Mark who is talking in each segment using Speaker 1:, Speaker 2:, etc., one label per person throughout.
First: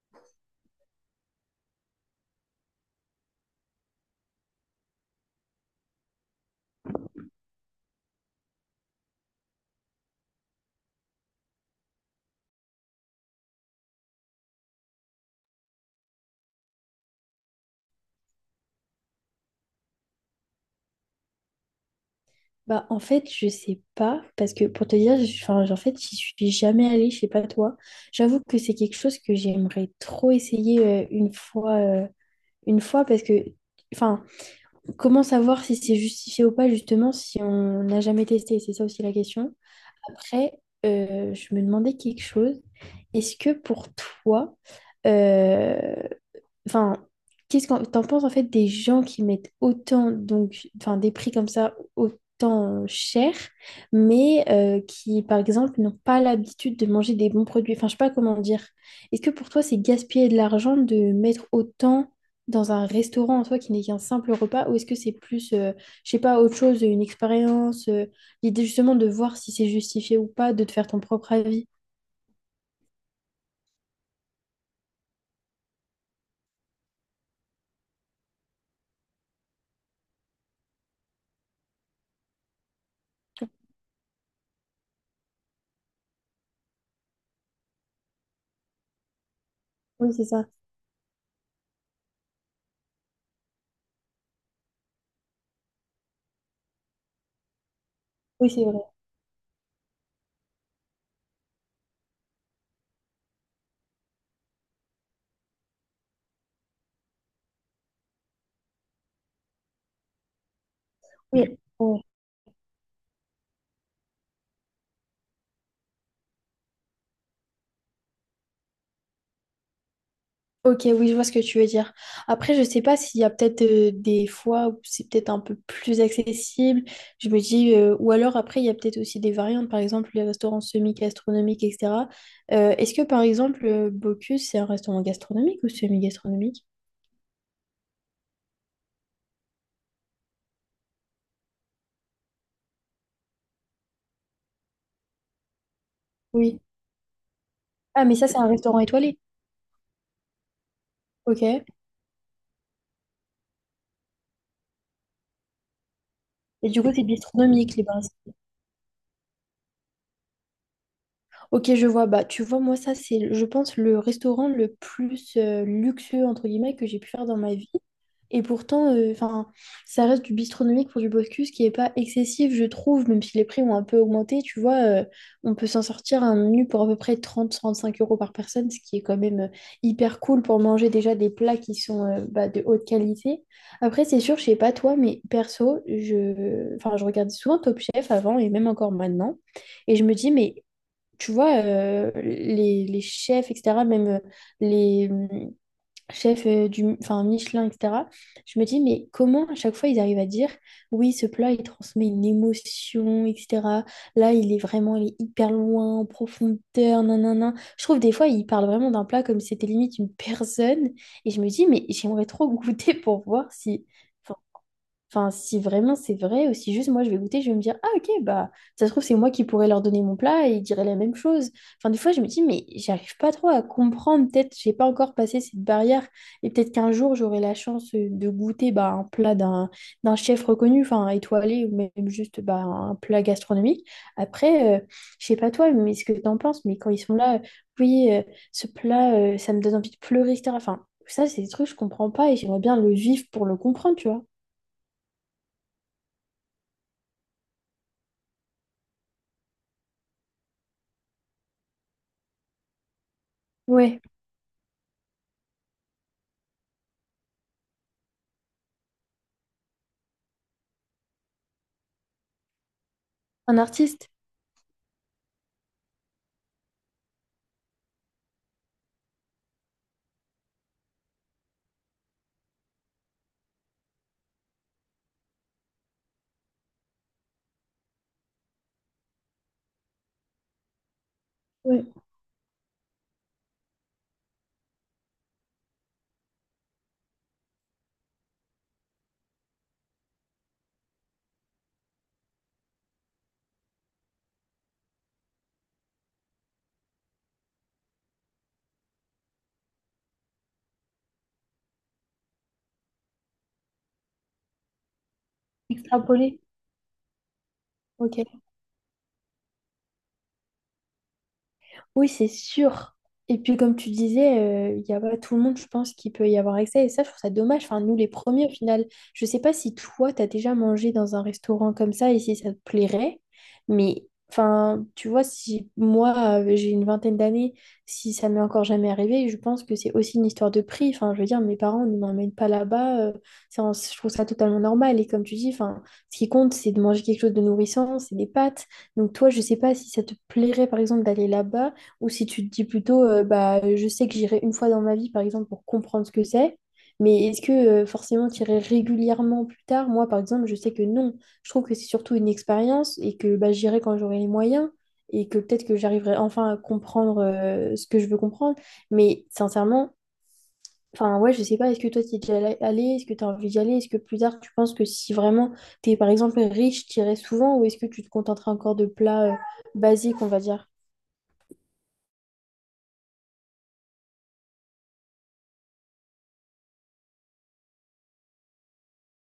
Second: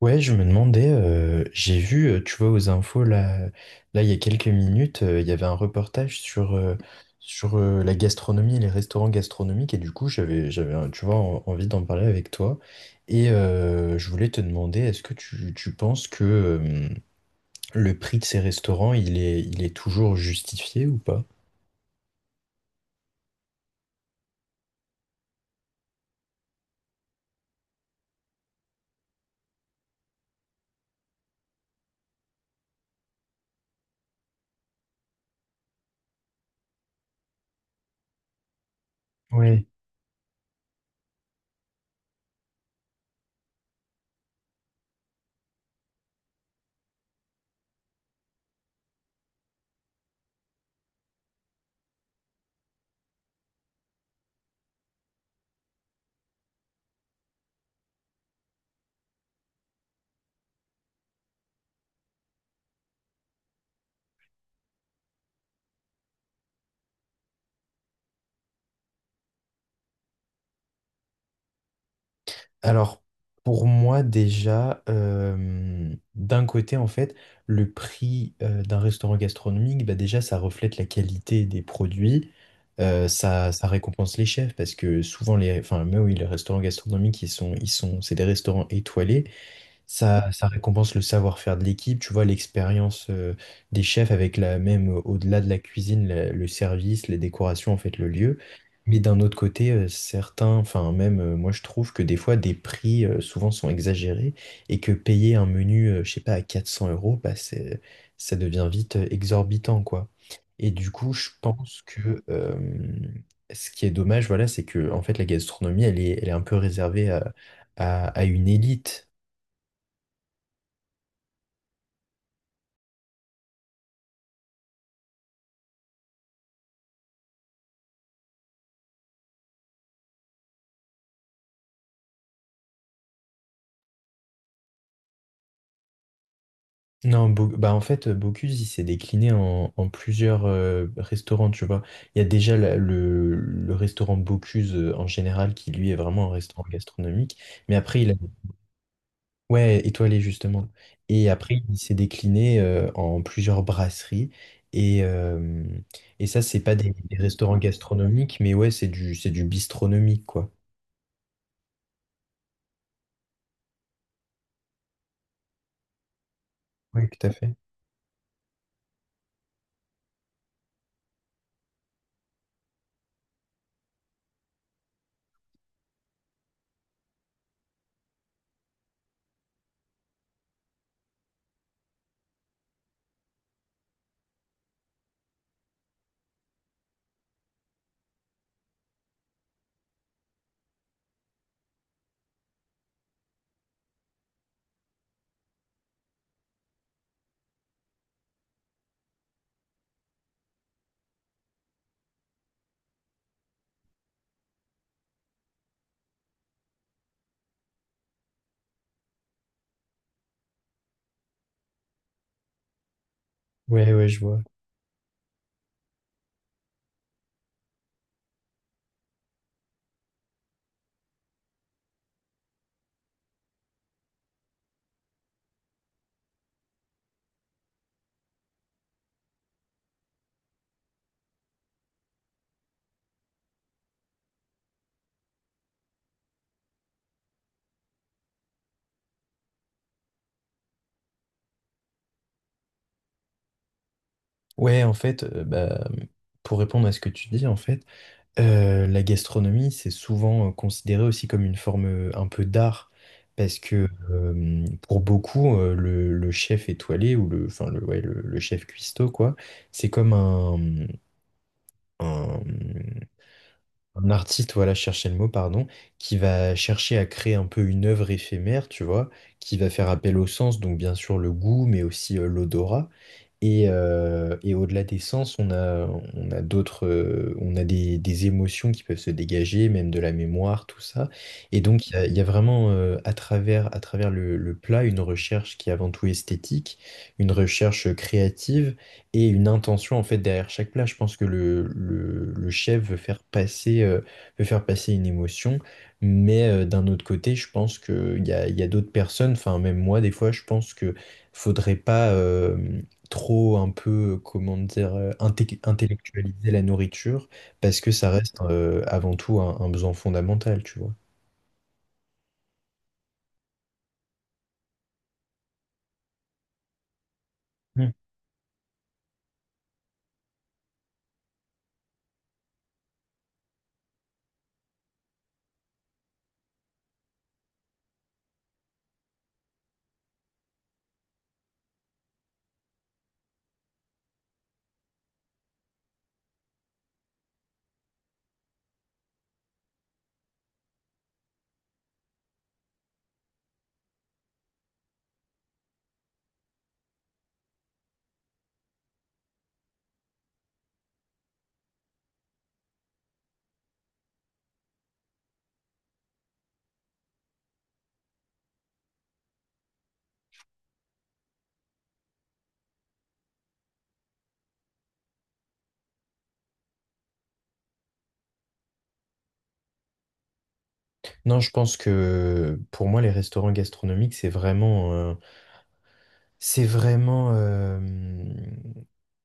Speaker 1: Ouais, je me demandais, j'ai vu, tu vois, aux infos, là, il y a quelques minutes, il y avait un reportage sur la gastronomie et les restaurants gastronomiques, et du coup, j'avais, tu vois, envie d'en parler avec toi. Et je voulais te demander, est-ce que tu penses que le prix de ces restaurants, il est toujours justifié ou pas?
Speaker 2: Bah, en fait, je sais pas, parce que pour te dire, enfin, en fait, j'y suis jamais allée, je sais pas toi. J'avoue que c'est quelque chose que j'aimerais trop essayer une fois, parce que, enfin, comment savoir si c'est justifié ou pas, justement, si on n'a jamais testé? C'est ça aussi la question.
Speaker 1: Oui.
Speaker 2: Après, je me demandais quelque chose. Est-ce que pour toi, euh, enfin, qu'est-ce que t'en penses en fait des gens qui mettent autant, donc, enfin, des prix comme ça autant cher, mais qui, par exemple, n'ont pas l'habitude de manger des bons produits. Enfin, je sais pas comment dire. Est-ce que pour toi, c'est gaspiller de l'argent de mettre autant dans un restaurant en soi qui n'est qu'un simple repas, ou est-ce que c'est plus, je sais pas, autre chose, une expérience. L'idée justement de voir si c'est justifié ou pas, de te faire ton propre avis.
Speaker 1: Alors, pour moi déjà, d'un côté, en fait, le prix d'un restaurant gastronomique, bah déjà, ça reflète la qualité des produits, ça récompense les chefs, parce que souvent, enfin, mais oui, les restaurants gastronomiques, ils sont, c'est des restaurants étoilés.
Speaker 2: Oui, c'est ça.
Speaker 1: Ça récompense le savoir-faire de l'équipe, tu vois, l'expérience des chefs avec la même, au-delà de la cuisine, le service, les décorations, en fait, le lieu.
Speaker 2: Oui, c'est vrai.
Speaker 1: Mais d'un autre côté, certains, enfin même moi je trouve que des fois des prix souvent sont exagérés et que payer un menu, je sais pas, à 400 euros, bah, c'est, ça devient vite exorbitant, quoi. Et du coup, je
Speaker 2: Oui.
Speaker 1: pense
Speaker 2: Ouais.
Speaker 1: que ce qui est dommage, voilà, c'est que en fait la gastronomie, elle est un peu réservée à, à une élite.
Speaker 2: Ok, oui, je vois ce que tu veux dire. Après, je sais pas s'il y a peut-être des fois où c'est peut-être un peu plus accessible. Je me dis, ou alors après, il y a peut-être aussi des variantes, par exemple les restaurants semi-gastronomiques, etc. Est-ce que par exemple, Bocuse, c'est un restaurant gastronomique ou semi-gastronomique?
Speaker 1: Non, bah en fait, Bocuse, il s'est décliné en plusieurs restaurants, tu vois. Il y a déjà le restaurant Bocuse en général, qui lui est vraiment un
Speaker 2: Oui.
Speaker 1: restaurant gastronomique. Mais après,
Speaker 2: Ah,
Speaker 1: il a...
Speaker 2: mais ça, c'est un restaurant étoilé.
Speaker 1: Ouais, étoilé justement. Et
Speaker 2: Ok.
Speaker 1: après,
Speaker 2: Et
Speaker 1: il s'est décliné en plusieurs brasseries. Et, euh, et ça, c'est pas
Speaker 2: du coup, c'est
Speaker 1: des restaurants
Speaker 2: bistronomique, les bars.
Speaker 1: gastronomiques, mais ouais, c'est du bistronomique, quoi.
Speaker 2: Ok, je vois. Bah, tu vois, moi, ça, c'est, je pense, le restaurant le plus luxueux, entre guillemets, que j'ai
Speaker 1: Oui,
Speaker 2: pu
Speaker 1: tout
Speaker 2: faire
Speaker 1: à
Speaker 2: dans
Speaker 1: fait.
Speaker 2: ma vie. Et pourtant, enfin, ça reste du bistronomique pour du Bocuse qui n'est pas excessif, je trouve, même si les prix ont un peu augmenté. Tu vois, on peut s'en sortir un menu pour à peu près 30-35 euros par personne, ce qui est quand même hyper cool pour manger déjà des plats qui sont bah, de haute qualité. Après, c'est sûr, je sais pas toi, mais perso, enfin, je regardais souvent Top Chef avant et même encore maintenant. Et je me dis, mais tu vois, les chefs, etc., même les chefs du, enfin, Michelin, etc., je me dis, mais comment à chaque fois ils arrivent à dire, oui, ce plat, il transmet une émotion, etc. Là, il est vraiment, il est hyper loin, en profondeur, nanana. Je trouve des fois, ils parlent vraiment d'un plat comme si c'était limite une personne. Et je me dis, mais j'aimerais trop goûter pour voir si.
Speaker 1: Ouais, ouais, je
Speaker 2: enfin,
Speaker 1: vois.
Speaker 2: Enfin, si vraiment c'est vrai, ou si juste moi je vais goûter, je vais me dire, ah ok, bah ça se trouve c'est moi qui pourrais leur donner mon plat et ils diraient la même chose. Enfin, des fois je me dis, mais j'arrive pas trop à comprendre, peut-être j'ai pas encore passé cette barrière et peut-être qu'un jour j'aurai la chance de goûter bah, un plat d'un chef reconnu, enfin étoilé ou même juste bah, un plat gastronomique. Après, je sais pas toi, mais ce que t'en penses, mais quand ils sont là, oui, ce plat, ça me donne envie de pleurer, etc. Enfin, ça c'est des trucs que je comprends pas et j'aimerais bien le vivre pour le comprendre, tu vois.
Speaker 1: Ouais, en fait, bah, pour répondre à ce que tu dis, en fait, la gastronomie, c'est souvent considéré aussi comme une forme un peu d'art, parce que
Speaker 2: Ouais.
Speaker 1: pour beaucoup, le chef étoilé, ou le, enfin, ouais, le chef cuistot, quoi, c'est comme un, un,
Speaker 2: Un
Speaker 1: un
Speaker 2: artiste?
Speaker 1: artiste, voilà, chercher le mot, pardon, qui va chercher à créer un peu une œuvre éphémère, tu vois, qui va faire appel au sens, donc bien sûr le goût, mais aussi l'odorat. Et au-delà des sens, on a d'autres, on a des émotions qui peuvent se dégager, même de la mémoire, tout ça. Et
Speaker 2: Ouais.
Speaker 1: donc, il y a vraiment, à travers le plat, une recherche qui est avant tout esthétique, une recherche créative et une intention, en fait, derrière chaque plat. Je pense que le chef veut faire passer une émotion. Mais d'un autre côté, je pense qu'il y a d'autres personnes, enfin, même moi, des fois, je pense que faudrait pas trop un peu, comment dire,
Speaker 2: Extrapolé?
Speaker 1: intellectualiser la nourriture, parce que ça
Speaker 2: Ok.
Speaker 1: reste avant tout un besoin fondamental, tu vois.
Speaker 2: Oui, c'est sûr. Et puis, comme tu disais, il y a pas tout le monde, je pense, qui peut y avoir accès. Et ça, je trouve ça dommage. Enfin,
Speaker 1: Mm.
Speaker 2: nous, les premiers, au final, je sais pas si toi, tu as déjà mangé dans un restaurant comme ça et si ça te plairait. Mais, enfin, tu vois, si moi, j'ai une vingtaine d'années, si ça m'est encore jamais arrivé, je pense que c'est aussi une histoire de prix. Enfin, je veux dire, mes parents ne m'emmènent pas là-bas. Je trouve ça totalement normal. Et comme tu dis, enfin, ce qui compte, c'est de manger quelque chose de nourrissant, c'est des pâtes. Donc, toi, je sais pas si ça te plairait, par exemple, d'aller là-bas. Ou si tu te dis plutôt, bah, je sais que j'irai une fois dans ma vie, par exemple, pour comprendre ce que c'est, mais est-ce que forcément tu irais régulièrement plus tard? Moi, par exemple, je sais que non. Je trouve que c'est surtout une expérience et que bah, j'irai quand j'aurai les moyens et que peut-être que j'arriverai enfin à comprendre ce que je veux comprendre. Mais sincèrement, enfin, ouais, je sais pas, est-ce que toi tu es déjà allé? Est-ce que tu as envie d'y aller? Est-ce que plus tard tu penses que si vraiment tu es, par exemple, riche, tu irais souvent ou est-ce que tu te contenterais encore de plats basiques, on va dire?
Speaker 1: Non, je pense que pour moi, les restaurants gastronomiques, c'est vraiment,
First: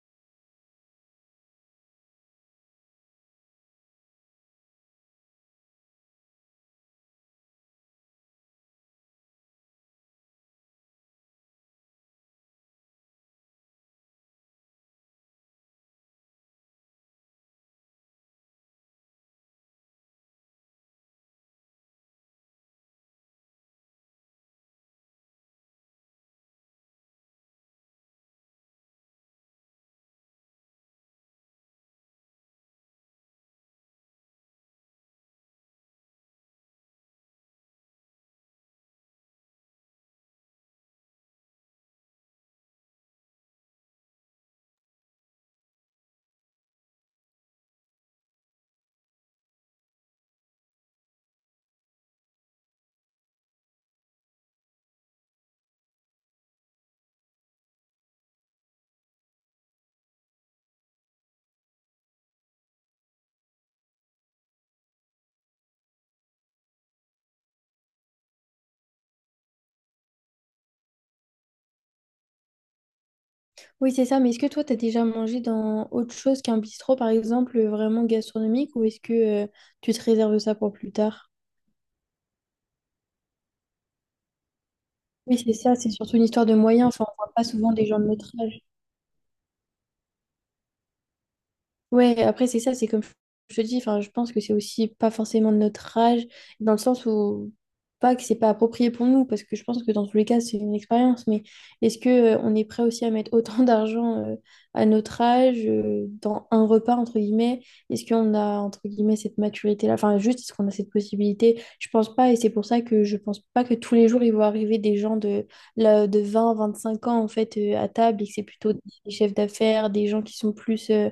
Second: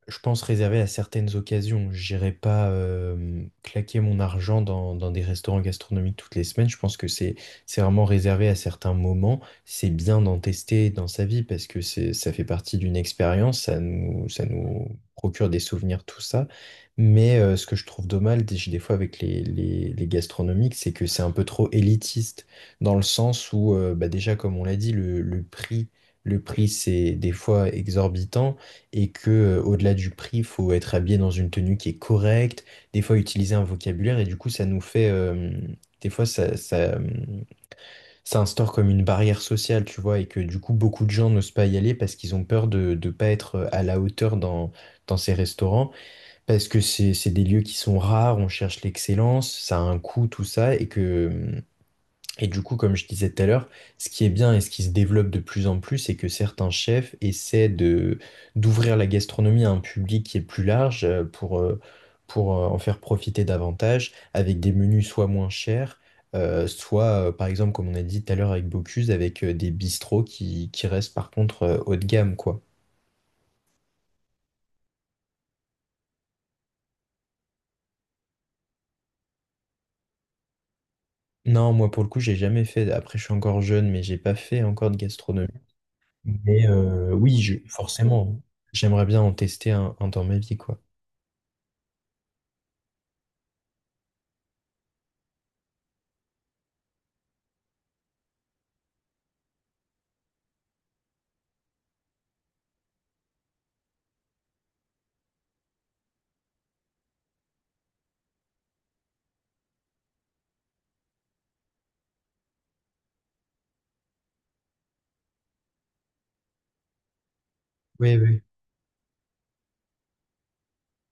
Speaker 1: je pense réserver à certaines occasions. J'irai pas claquer mon argent dans des restaurants gastronomiques toutes les semaines. Je pense que c'est vraiment réservé à certains moments. C'est bien d'en tester dans sa vie parce que c'est ça fait partie d'une expérience. Ça nous procure des souvenirs, tout ça. Mais ce que je trouve dommage des fois avec les gastronomiques, c'est que c'est un peu trop élitiste dans le sens où bah déjà comme on l'a dit, le prix c'est des fois exorbitant et que au-delà du prix, faut être habillé dans une tenue qui est correcte, des fois utiliser un vocabulaire et du coup ça nous fait des fois ça, ça, ça instaure comme une barrière sociale, tu vois, et que du coup beaucoup de gens n'osent pas y aller parce qu'ils ont peur de ne pas être à la hauteur dans ces restaurants, parce que c'est des lieux qui sont rares, on cherche l'excellence, ça a un coût, tout ça, et du coup, comme je disais tout à l'heure, ce qui est bien et ce qui se développe de plus en plus, c'est que certains chefs essaient de d'ouvrir la gastronomie à un public qui est plus large pour en faire profiter davantage avec des menus soit moins chers, soit par exemple, comme on a dit tout à l'heure avec Bocuse, avec des bistrots qui restent par contre haut de gamme, quoi.
Speaker 2: Oui, c'est ça, mais est-ce que toi, tu as déjà mangé dans autre chose qu'un bistrot, par exemple, vraiment gastronomique, ou est-ce que euh, tu te réserves ça pour plus tard?
Speaker 1: Non, moi pour le coup, j'ai jamais fait. Après, je suis encore jeune, mais j'ai pas fait encore de
Speaker 2: Oui,
Speaker 1: gastronomie.
Speaker 2: c'est ça, c'est surtout une histoire de
Speaker 1: Mais
Speaker 2: moyens. Enfin, on voit
Speaker 1: oui,
Speaker 2: pas souvent des gens de notre
Speaker 1: forcément,
Speaker 2: âge.
Speaker 1: j'aimerais bien en tester un dans ma vie, quoi.
Speaker 2: Ouais, après, c'est ça, c'est comme je te dis, enfin, je pense que c'est aussi pas forcément de notre âge, dans le sens où, pas que c'est pas approprié pour nous, parce que je pense que dans tous les cas, c'est une expérience, mais est-ce que on est prêt aussi à mettre autant d'argent à notre âge, dans un repas, entre guillemets? Est-ce qu'on a, entre guillemets, cette maturité-là? Enfin, juste, est-ce qu'on a cette possibilité? Je pense pas, et c'est pour ça que je pense pas que tous les jours, il vont arriver des gens de, là, de 20-25 ans, en fait, à
Speaker 1: Oui,
Speaker 2: table, et que
Speaker 1: oui.
Speaker 2: c'est plutôt des chefs d'affaires, des gens qui sont plus.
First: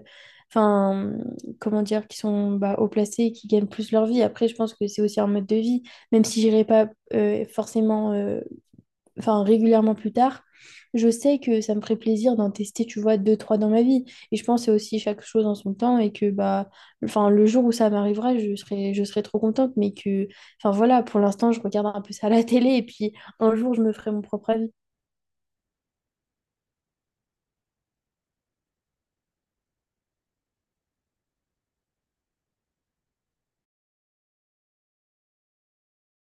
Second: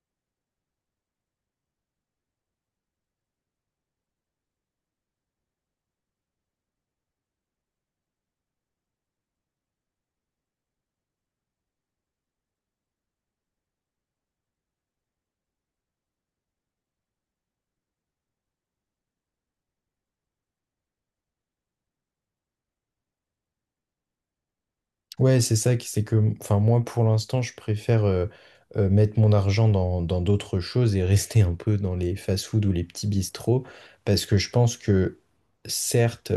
Speaker 2: Enfin, comment dire, qui sont bah, haut placés, qui gagnent plus leur vie. Après, je pense que c'est aussi un mode de vie, même si j'irai pas forcément, enfin, régulièrement plus tard. Je sais que ça me ferait plaisir d'en tester, tu vois, deux, trois dans ma vie. Et je pense que c'est aussi chaque chose en son temps et que, bah, enfin, le jour où ça m'arrivera, je serai trop contente. Mais que, enfin, voilà, pour l'instant, je regarde un peu ça à la télé et puis un jour, je me ferai mon propre avis.
Speaker 1: Ouais, c'est ça, c'est que, enfin, moi, pour l'instant, je préfère mettre mon argent dans d'autres choses et rester un peu dans les fast-food ou les petits bistrots, parce que je pense que, certes,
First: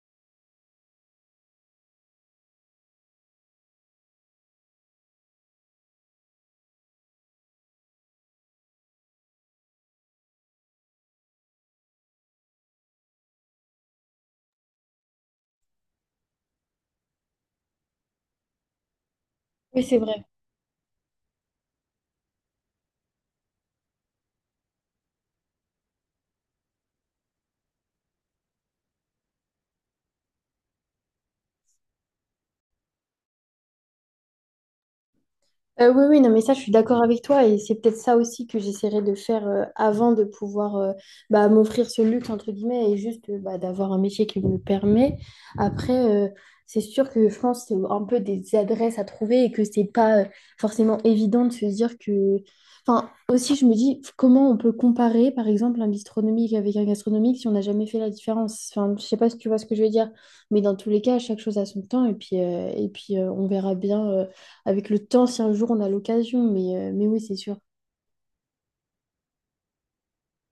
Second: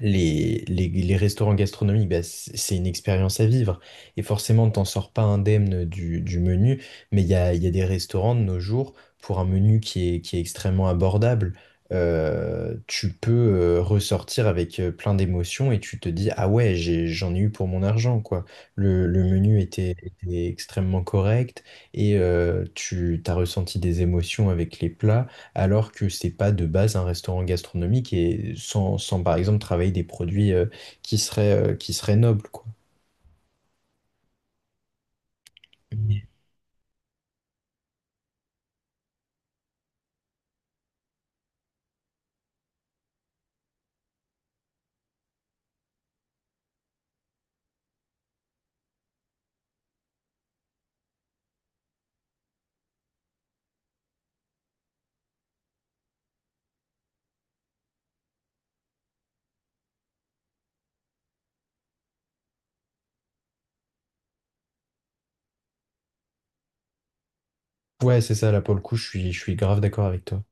Speaker 1: Les restaurants gastronomiques, bah, c'est une expérience à vivre. Et forcément, t'en sors pas indemne du menu, mais il y a des restaurants de nos jours pour un menu qui est extrêmement abordable. Tu peux ressortir avec plein d'émotions et tu te dis, ah ouais, j'en ai eu pour mon argent, quoi. Le menu
Speaker 2: Oui,
Speaker 1: était,
Speaker 2: c'est vrai.
Speaker 1: était extrêmement correct et tu as ressenti des émotions avec les plats alors que c'est pas de base un restaurant gastronomique et sans par exemple travailler des produits qui seraient nobles, quoi.
Speaker 2: Oui, oui,
Speaker 1: Mais-
Speaker 2: non, mais ça, je suis d'accord avec toi et c'est peut-être ça aussi que j'essaierai de faire avant de pouvoir bah, m'offrir ce luxe, entre guillemets, et juste bah, d'avoir un métier qui me le permet. Après, c'est sûr que je pense que c'est un peu des adresses à trouver et que c'est pas forcément évident de se dire que. Enfin, aussi, je me dis comment on peut comparer, par exemple, un bistronomique avec un gastronomique si on n'a jamais fait la différence. Enfin, je sais pas si tu vois ce que je veux dire, mais dans tous les cas, chaque chose a son temps et puis, on verra bien, avec le temps si un jour on a l'occasion. Mais oui, c'est sûr.
Speaker 1: Ouais, c'est ça, là pour le coup, je suis grave d'accord avec toi.